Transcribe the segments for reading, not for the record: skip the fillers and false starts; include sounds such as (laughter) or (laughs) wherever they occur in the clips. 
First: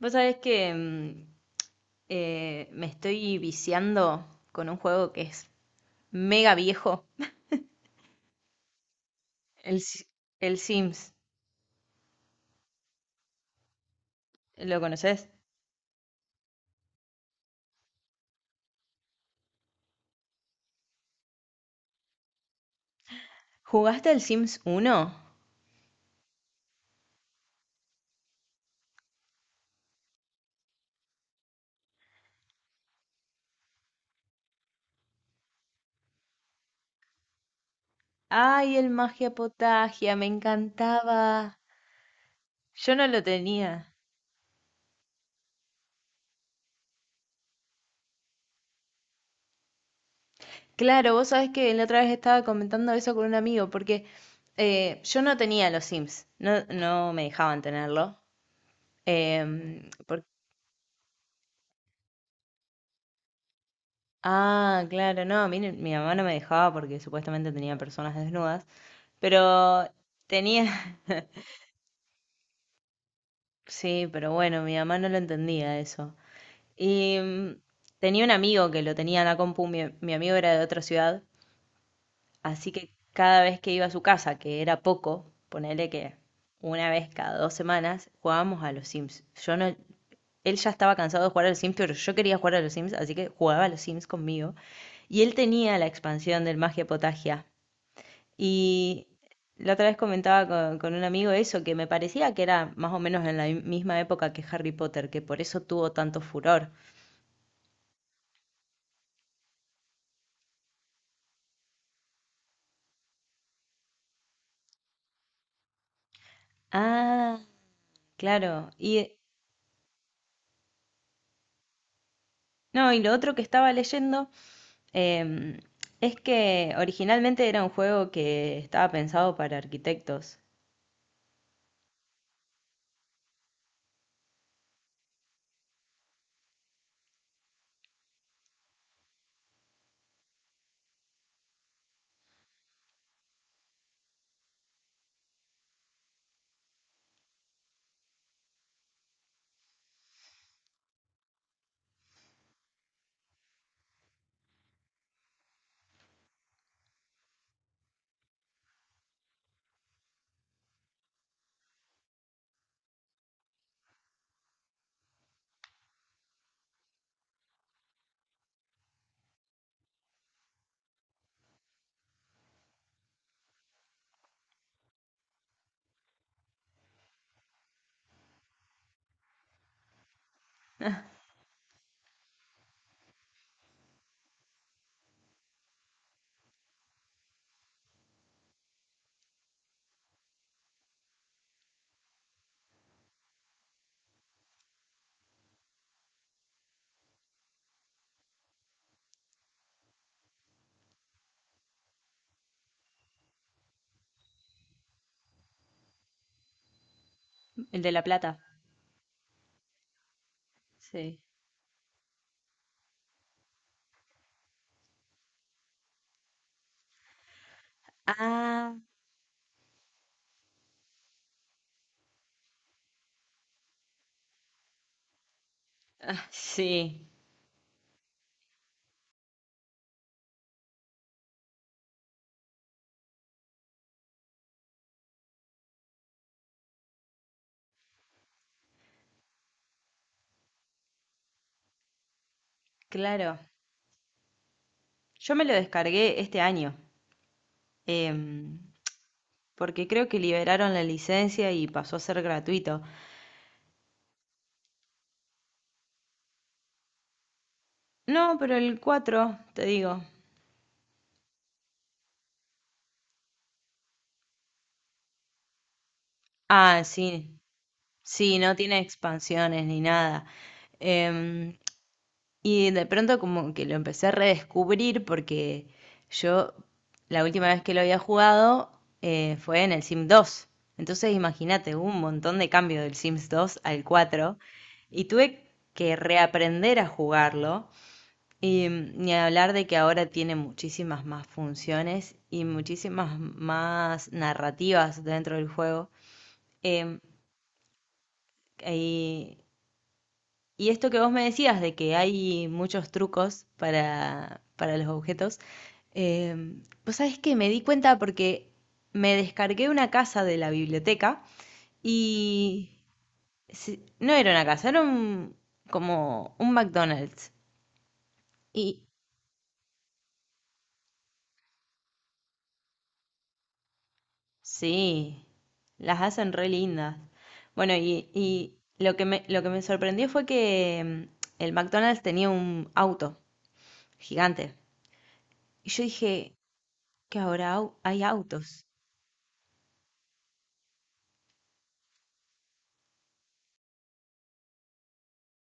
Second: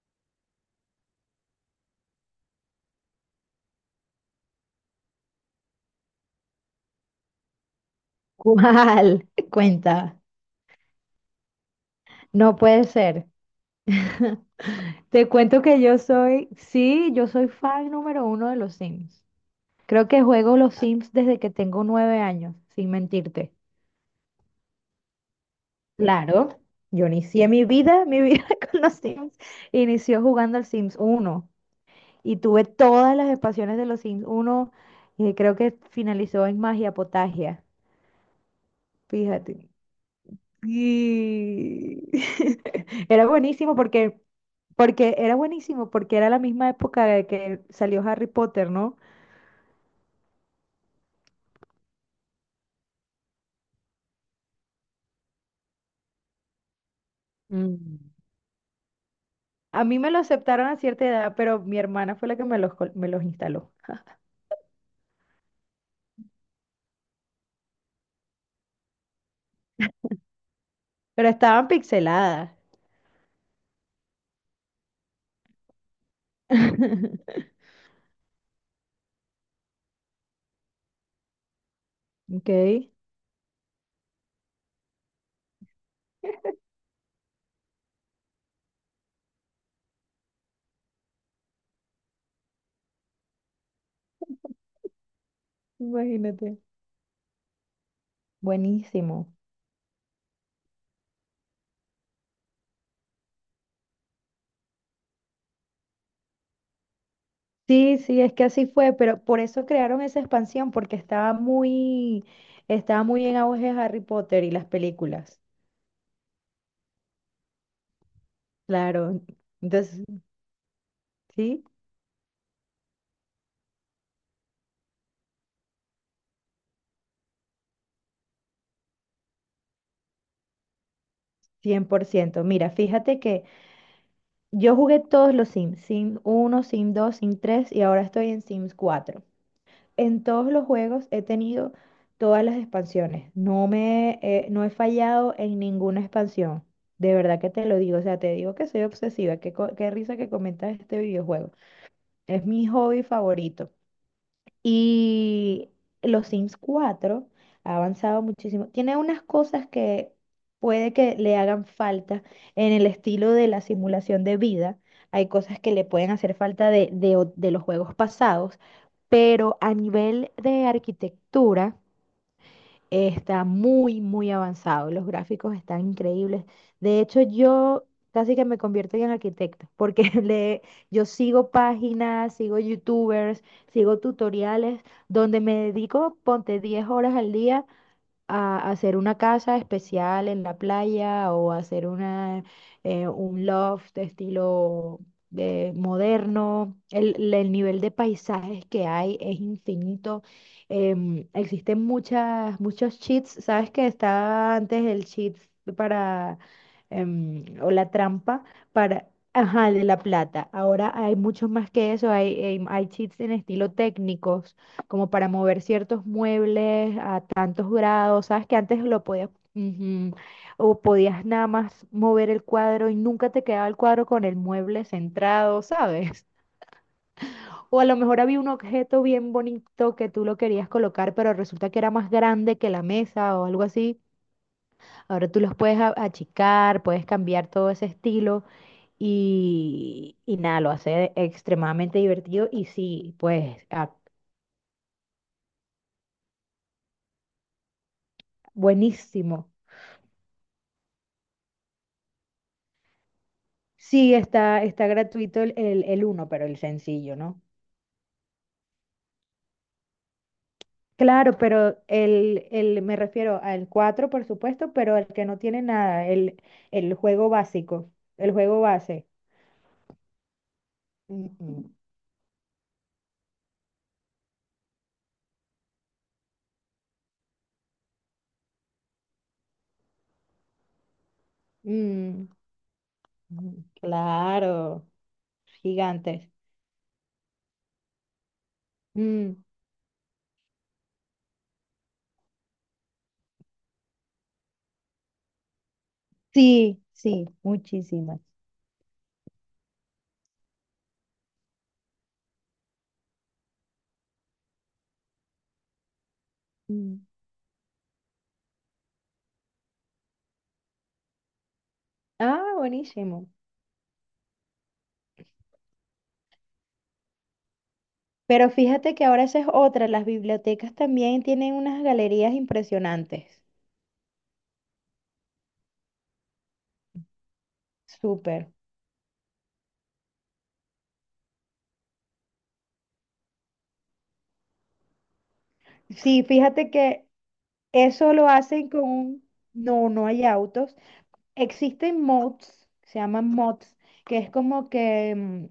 Vos sabés que me estoy viciando con un juego que es mega viejo, ¿Cuál? (laughs) el, Si- Cuenta. el Sims. No puede ser. (laughs) ¿Lo conoces? Te cuento que yo soy, sí, yo soy fan número uno de los Sims. Creo que juego los Sims desde que tengo 9 años, sin mentirte. ¿Jugaste el Sims uno? Claro, yo inicié mi vida (laughs) con los Sims. Inició jugando al Sims uno y tuve todas las expansiones de los Sims uno. Y creo que finalizó en Magia Potagia, Ay, el Magia fíjate. Potagia, me encantaba. Y... Yo no (laughs) lo Era buenísimo tenía. porque Porque era buenísimo, porque era la misma época de que salió Harry Potter, ¿no? Claro, vos sabés que la otra vez estaba comentando eso con un amigo, porque yo no tenía los Sims, no, no me dejaban Mm. tenerlo. A Em, mí me lo por- aceptaron a cierta edad, pero mi hermana fue la que me los instaló. Ah, claro, no, a mí no- mi mamá no me dejaba porque supuestamente tenía personas desnudas. Pero tenía, (laughs) Pero estaban pixeladas. sí, pero bueno, mi mamá no lo entendía eso. Y (laughs) mm, Tenía un amigo que lo tenía en la compu, mi amigo era de otra ciudad, Ok, así que cada vez que iba a su casa, que era poco, ponele que una vez cada dos semanas, jugábamos a los Sims. Yo no, él ya estaba cansado de jugar a los Sims, pero yo quería jugar a los Sims, así que jugaba a los Sims conmigo. Y él tenía la expansión del imagínate. Magia Potagia. Y Buenísimo. la otra vez comentaba con un amigo eso, que me parecía que era más o menos en la misma época que Harry Potter, que por eso tuvo tanto furor. Sí, sí, es que así fue, pero por eso crearon esa expansión, porque estaba muy en auge Harry Potter y las películas. Ah, claro. Y Claro. Entonces, sí, no, y lo otro que estaba leyendo em, es que originalmente era un juego que estaba pensado para arquitectos. 100%. Mira, fíjate que yo jugué todos los Sims, Sim uno, Sim 2, Sim 3 y ahora estoy en Sims 4. En todos los juegos he tenido todas las expansiones. No he fallado en ninguna expansión. De verdad que te lo digo, o sea, te digo que soy obsesiva, qué risa que comentas este videojuego. Es mi hobby favorito. Y los Sims 4 ha avanzado muchísimo. Tiene unas cosas que puede que le hagan falta en el estilo de la simulación de vida. Hay cosas que le pueden hacer falta de los juegos pasados, pero a nivel de arquitectura. Está muy, muy avanzado. Los gráficos están increíbles. De hecho, yo casi que me convierto en arquitecta, porque (laughs) yo sigo páginas, sigo youtubers, sigo tutoriales, donde me dedico, ponte 10 horas al día a hacer una casa especial en la playa o hacer un loft de estilo de moderno. El nivel de paisajes que hay es infinito. Existen muchos cheats. ¿Sabes que estaba antes el cheat para, o El de la La Plata. trampa para... Ajá, el de la plata? Ahora hay Sí. muchos más que eso. Hay cheats en estilo técnicos como para mover ciertos muebles a tantos grados, sabes que Ah, antes lo podías, ujú, o podías nada más mover el cuadro y nunca te quedaba el cuadro con el mueble centrado, ah, ¿sabes? (laughs) sí, O a lo mejor había un objeto bien bonito que tú lo querías colocar, pero resulta que era más grande que la mesa o algo así. Ahora tú los puedes achicar, puedes cambiar todo ese estilo y nada, lo hace extremadamente divertido y sí, claro. pues Yo me lo descargué este año, em, buenísimo. porque creo que liberaron la licencia y pasó a ser gratuito. Sí, está gratuito el uno, pero el sencillo, ¿no? No, pero el 4 te digo. Claro, pero me refiero al 4, por supuesto, pero el que no tiene nada, el, Ah, el juego sí, básico, el sí, no juego tiene base. expansiones ni nada. Em, Mm, y de pronto como que lo empecé a redescubrir porque yo la última vez que lo había jugado fue en el Sims 2. Entonces imagínate, hubo un mm, montón de cambio del Sims 2 mm, al 4 claro, y tuve que gigantes. reaprender a jugarlo. Ni Mm, hablar de que ahora tiene muchísimas más funciones y muchísimas más narrativas dentro del juego. sí, Em, sí, muchísimas. y, y esto que vos me decías de que hay muchos trucos para los objetos, vos Mm. sabés que me di cuenta porque me descargué una casa de la biblioteca Ah, y buenísimo. No era una casa, era un, como un McDonald's. Pero Y fíjate que ahora esa es otra, las bibliotecas también tienen unas galerías impresionantes. sí, las hacen re lindas. Bueno, Súper. y lo que me sorprendió fue que el McDonald's tenía un auto gigante. Y yo Sí, dije, fíjate que que ahora hay eso lo autos. hacen no, no hay autos. Existen mods, se llaman mods, que es como que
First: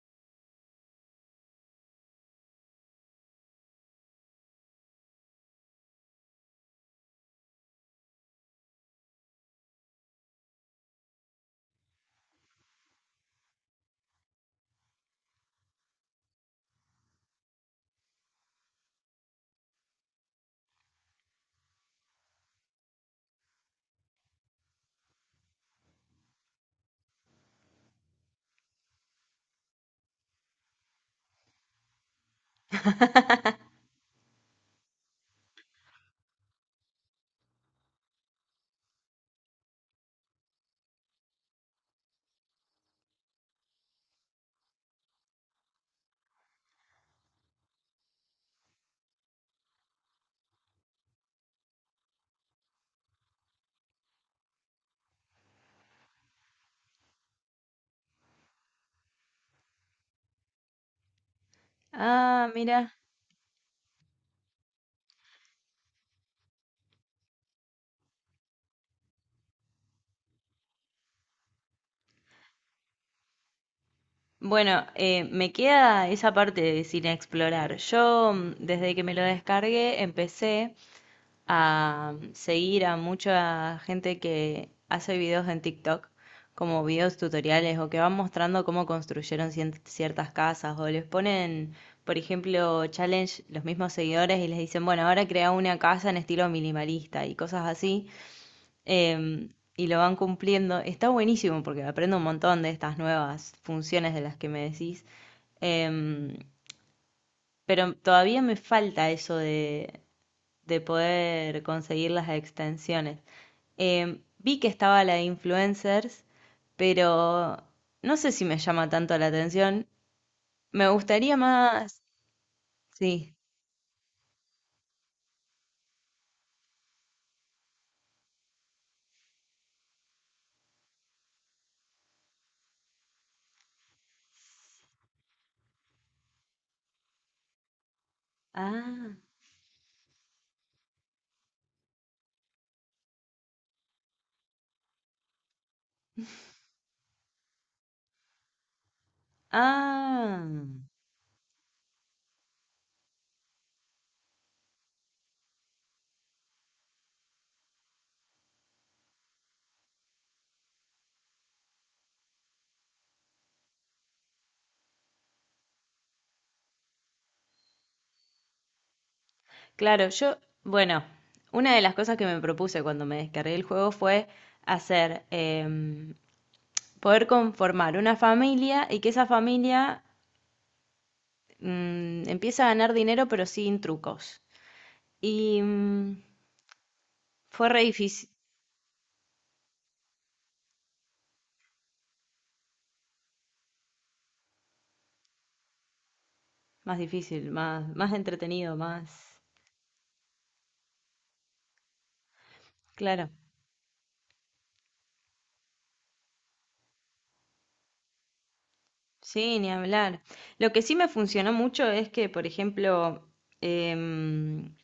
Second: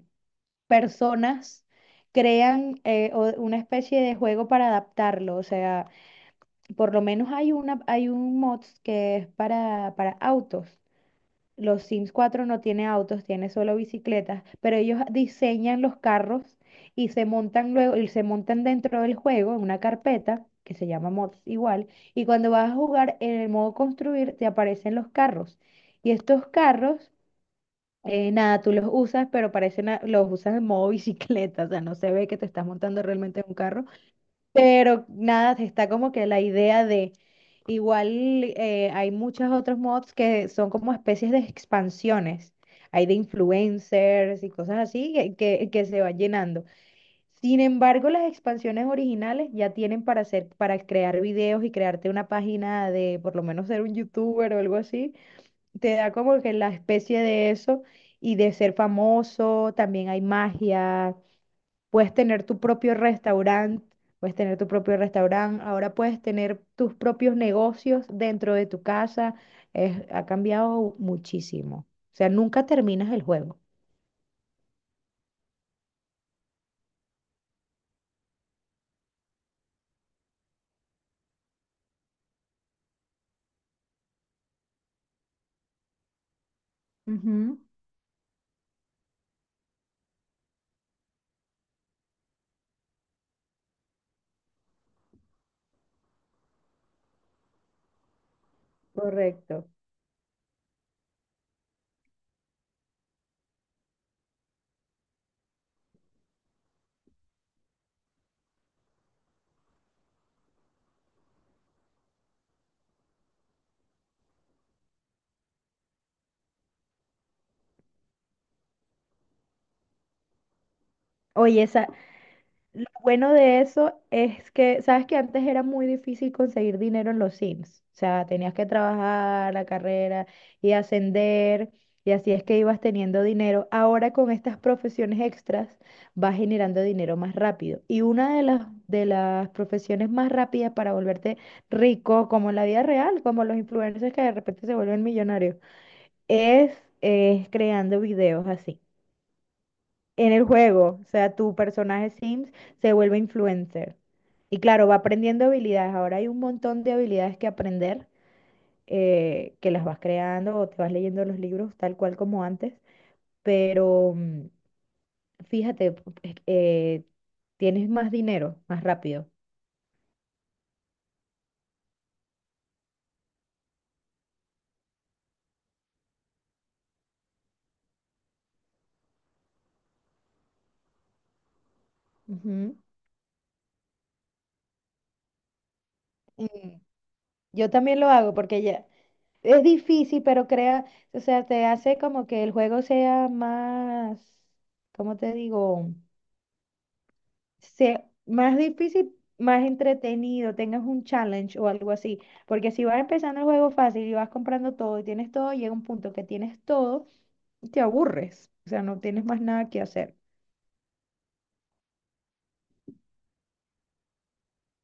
personas crean una especie de juego para adaptarlo. O sea, por lo menos hay un mods que es para autos. Los Sims 4 no tiene autos, tiene solo bicicletas, pero ellos diseñan los carros y se montan luego y se montan dentro del juego en una carpeta que se llama mods igual, y cuando vas a jugar en el modo construir te aparecen los carros. Y estos carros nada, tú los usas, pero parecen los usas en modo (laughs) bicicleta, o sea, no se ve que te estás montando realmente en un carro, pero nada, está como que la idea de, igual hay muchos otros mods que son como especies de expansiones, hay de influencers y cosas así que se van llenando. Sin embargo, las expansiones originales ya tienen para hacer, para crear videos y crearte una página de por lo menos ser un youtuber o algo así. Te da como que la especie de eso y de ser famoso, también hay magia. Puedes tener Ah, tu mira. propio restaurante, puedes tener tu propio restaurante, ahora puedes tener tus propios negocios dentro de tu casa. Ha cambiado muchísimo. O sea, nunca terminas el juego. Bueno, me queda esa parte de sin explorar. Yo, desde que me lo descargué, empecé a seguir a mucha gente que hace videos en TikTok, como videos Ujú. tutoriales o que van mostrando cómo construyeron ciertas casas o les ponen, por ejemplo, challenge los mismos seguidores y les dicen, bueno, ahora crea una casa en estilo minimalista y cosas así. em, Correcto. y lo van cumpliendo. Está buenísimo porque aprendo un montón de estas nuevas funciones de las que me decís. Em, pero todavía me falta eso de poder conseguir las extensiones. Vi que estaba la de influencers, pero no sé si me llama tanto la atención. Me gustaría Oye, más. lo bueno Sí. de eso es que, sabes que antes era muy difícil conseguir dinero en los Sims. O sea, tenías que trabajar la carrera y ascender, y así es que ibas teniendo dinero. Ahora con estas profesiones extras vas generando dinero más rápido. Y una de Ah, las profesiones más rápidas para volverte rico, como en la vida real, como los influencers que de repente se vuelven millonarios, es, es creando videos así en ah. el juego. O sea, tu personaje Sims se vuelve influencer. Y claro, va aprendiendo habilidades. Ahora hay un montón de habilidades que aprender, que las vas creando o te vas leyendo los libros tal cual como antes. Pero fíjate, tienes más dinero, más rápido. Claro, yo, bueno, una de las cosas que me propuse cuando me descargué el juego fue hacer, poder conformar una familia y que esa familia empieza a Ujú. ganar dinero pero sin trucos. Y mm, Mm, fue Yo re también lo hago porque ya es difícil, pero crea, o sea, te hace como que el juego sea más, ¿cómo te digo? Difícil, más, Sea más más entretenido, difícil, más... más entretenido, tengas un challenge o algo así. Porque si vas Claro, empezando el juego fácil y vas comprando todo y tienes todo, llega un punto que tienes todo y te aburres. O sea, no tienes más sí, nada ni que hacer. hablar. Lo que sí me funcionó mucho es que, por ejemplo, em,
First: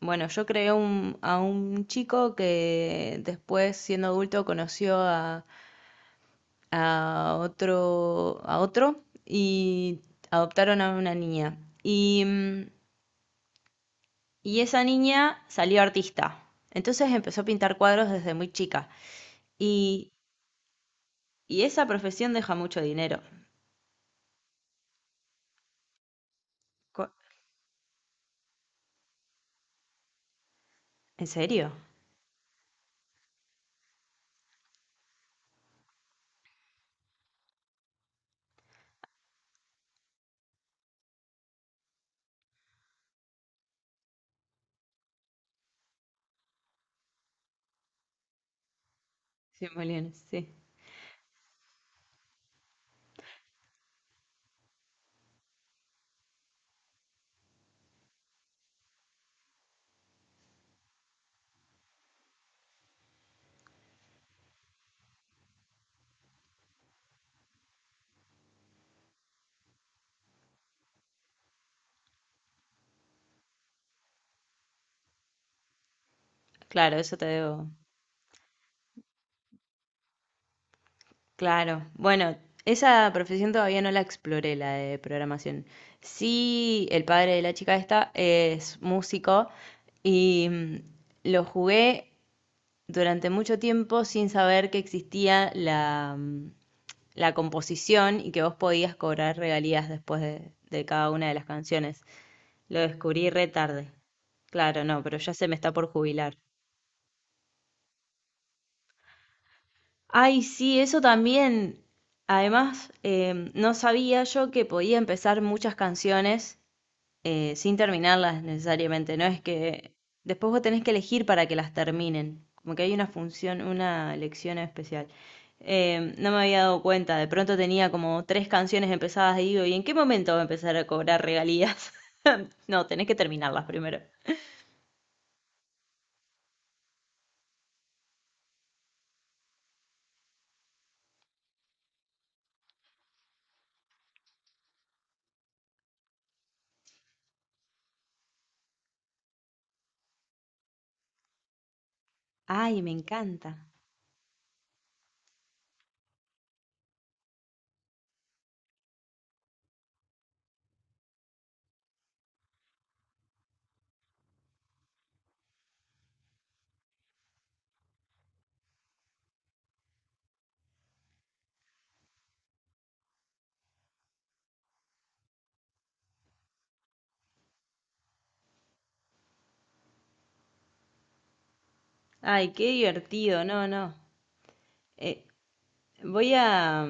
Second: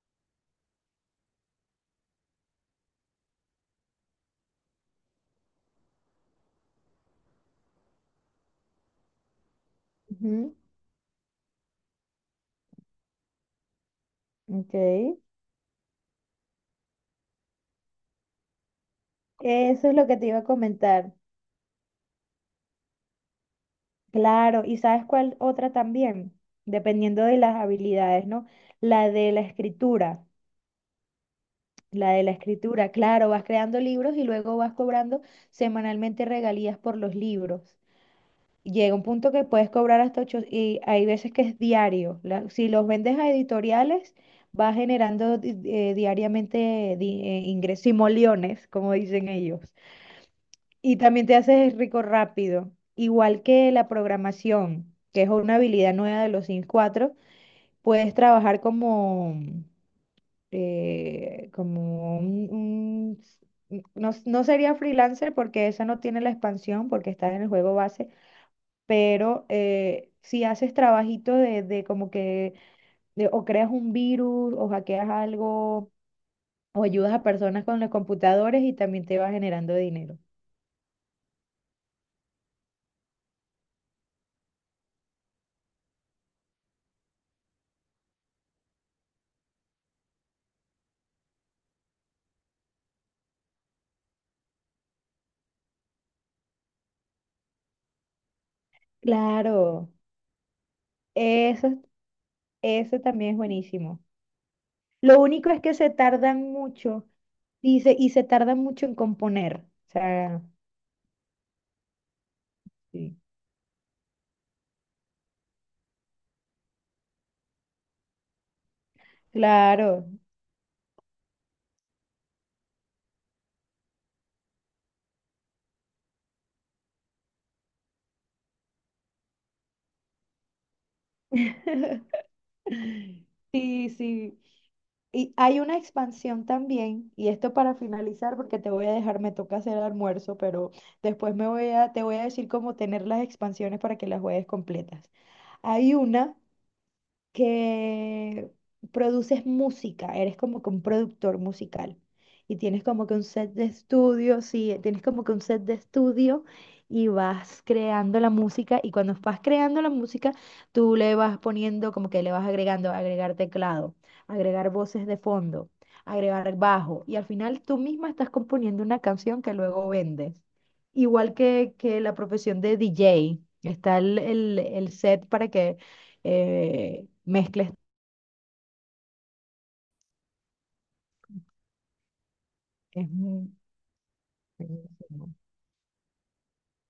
bueno, yo creé a un chico que después, siendo adulto, conoció a otro y Ujú. adoptaron a una niña. Y mm, Y Ok, esa niña salió artista. Entonces empezó a pintar cuadros desde muy chica. eso es lo Y, que te iba a comentar. y esa profesión deja mucho dinero. Claro, ¿y sabes cuál otra también? Co- Dependiendo de las habilidades, ¿no? La de la escritura. ¿En serio? La de la escritura, claro, vas creando libros y luego vas cobrando semanalmente regalías por los libros. Llega un punto que puedes cobrar hasta 8 y hay veces que es diario. Si los vendes a editoriales, va generando diariamente ingresos y moliones, como dicen ellos. 100 millones, sí. Y también te haces rico rápido. Igual que la programación, que es una habilidad nueva de los Sims 4, puedes trabajar como, como no, no sería freelancer porque esa no tiene la expansión, porque está en el juego base, pero si haces trabajito de como que, de- o creas un virus, o hackeas algo, o Claro, ayudas eso a te personas debo. con los computadores y también te va generando dinero. Claro. Bueno, esa profesión todavía no la exploré, la de programación. Sí, el padre de la chica esta es músico y lo jugué durante mucho tiempo sin saber que existía la, la composición y que vos podías cobrar regalías Claro, después de cada una de las eso, es- canciones. Lo eso descubrí también es re tarde. buenísimo. Claro, no, pero Lo ya se único me es está que por se jubilar. tardan mucho y se tardan mucho en componer. O sea, Ay, sí, eso también. Además, sí. No sabía yo que podía empezar muchas canciones sin terminarlas necesariamente. No es que Claro. después vos tenés que elegir para que las terminen. Como que hay una función, una elección especial. No me había dado cuenta, de pronto tenía como tres canciones empezadas y digo, ¿y en qué momento va a empezar a cobrar regalías? (laughs) (laughs) No, tenés que terminarlas Sí, primero. sí. Y hay una expansión también, y esto para finalizar, porque te voy a dejar, me toca hacer almuerzo, pero después me voy a, te voy a decir cómo tener las expansiones para que las juegues completas. Hay una que produces música, eres como que un productor musical y Ay, tienes me como que un encanta. set de estudio, sí, tienes como que un set de estudio y vas creando la música y cuando vas creando la música, tú le vas poniendo como que le vas agregando, agregar teclado, agregar voces de fondo, agregar bajo y al final tú misma estás componiendo una canción que luego vendes. Igual que la profesión de DJ, está el set para que mezcles. Ay, qué Es divertido. muy No, no. Eh, buenísimo. Voy a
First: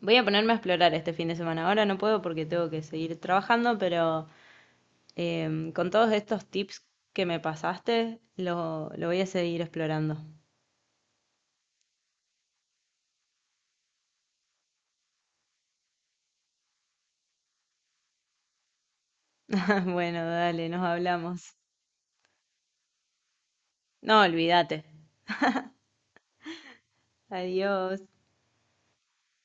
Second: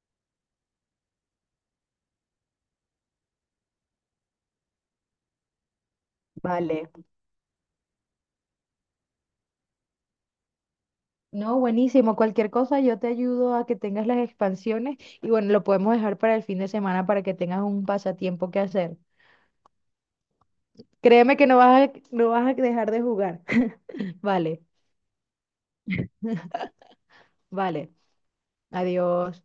voy a ponerme a explorar este fin de semana. Ahora no puedo porque tengo que seguir trabajando, pero con todos estos tips Vale. que me pasaste, lo voy a seguir explorando. No, buenísimo. Cualquier cosa, yo te ayudo a que tengas las expansiones y bueno, lo podemos dejar para el fin de semana para que tengas un pasatiempo que hacer. (laughs) Bueno, dale, nos Créeme que hablamos. no vas a, no vas a dejar de jugar. (laughs) No, Vale, olvídate. vale. Adiós. Adiós.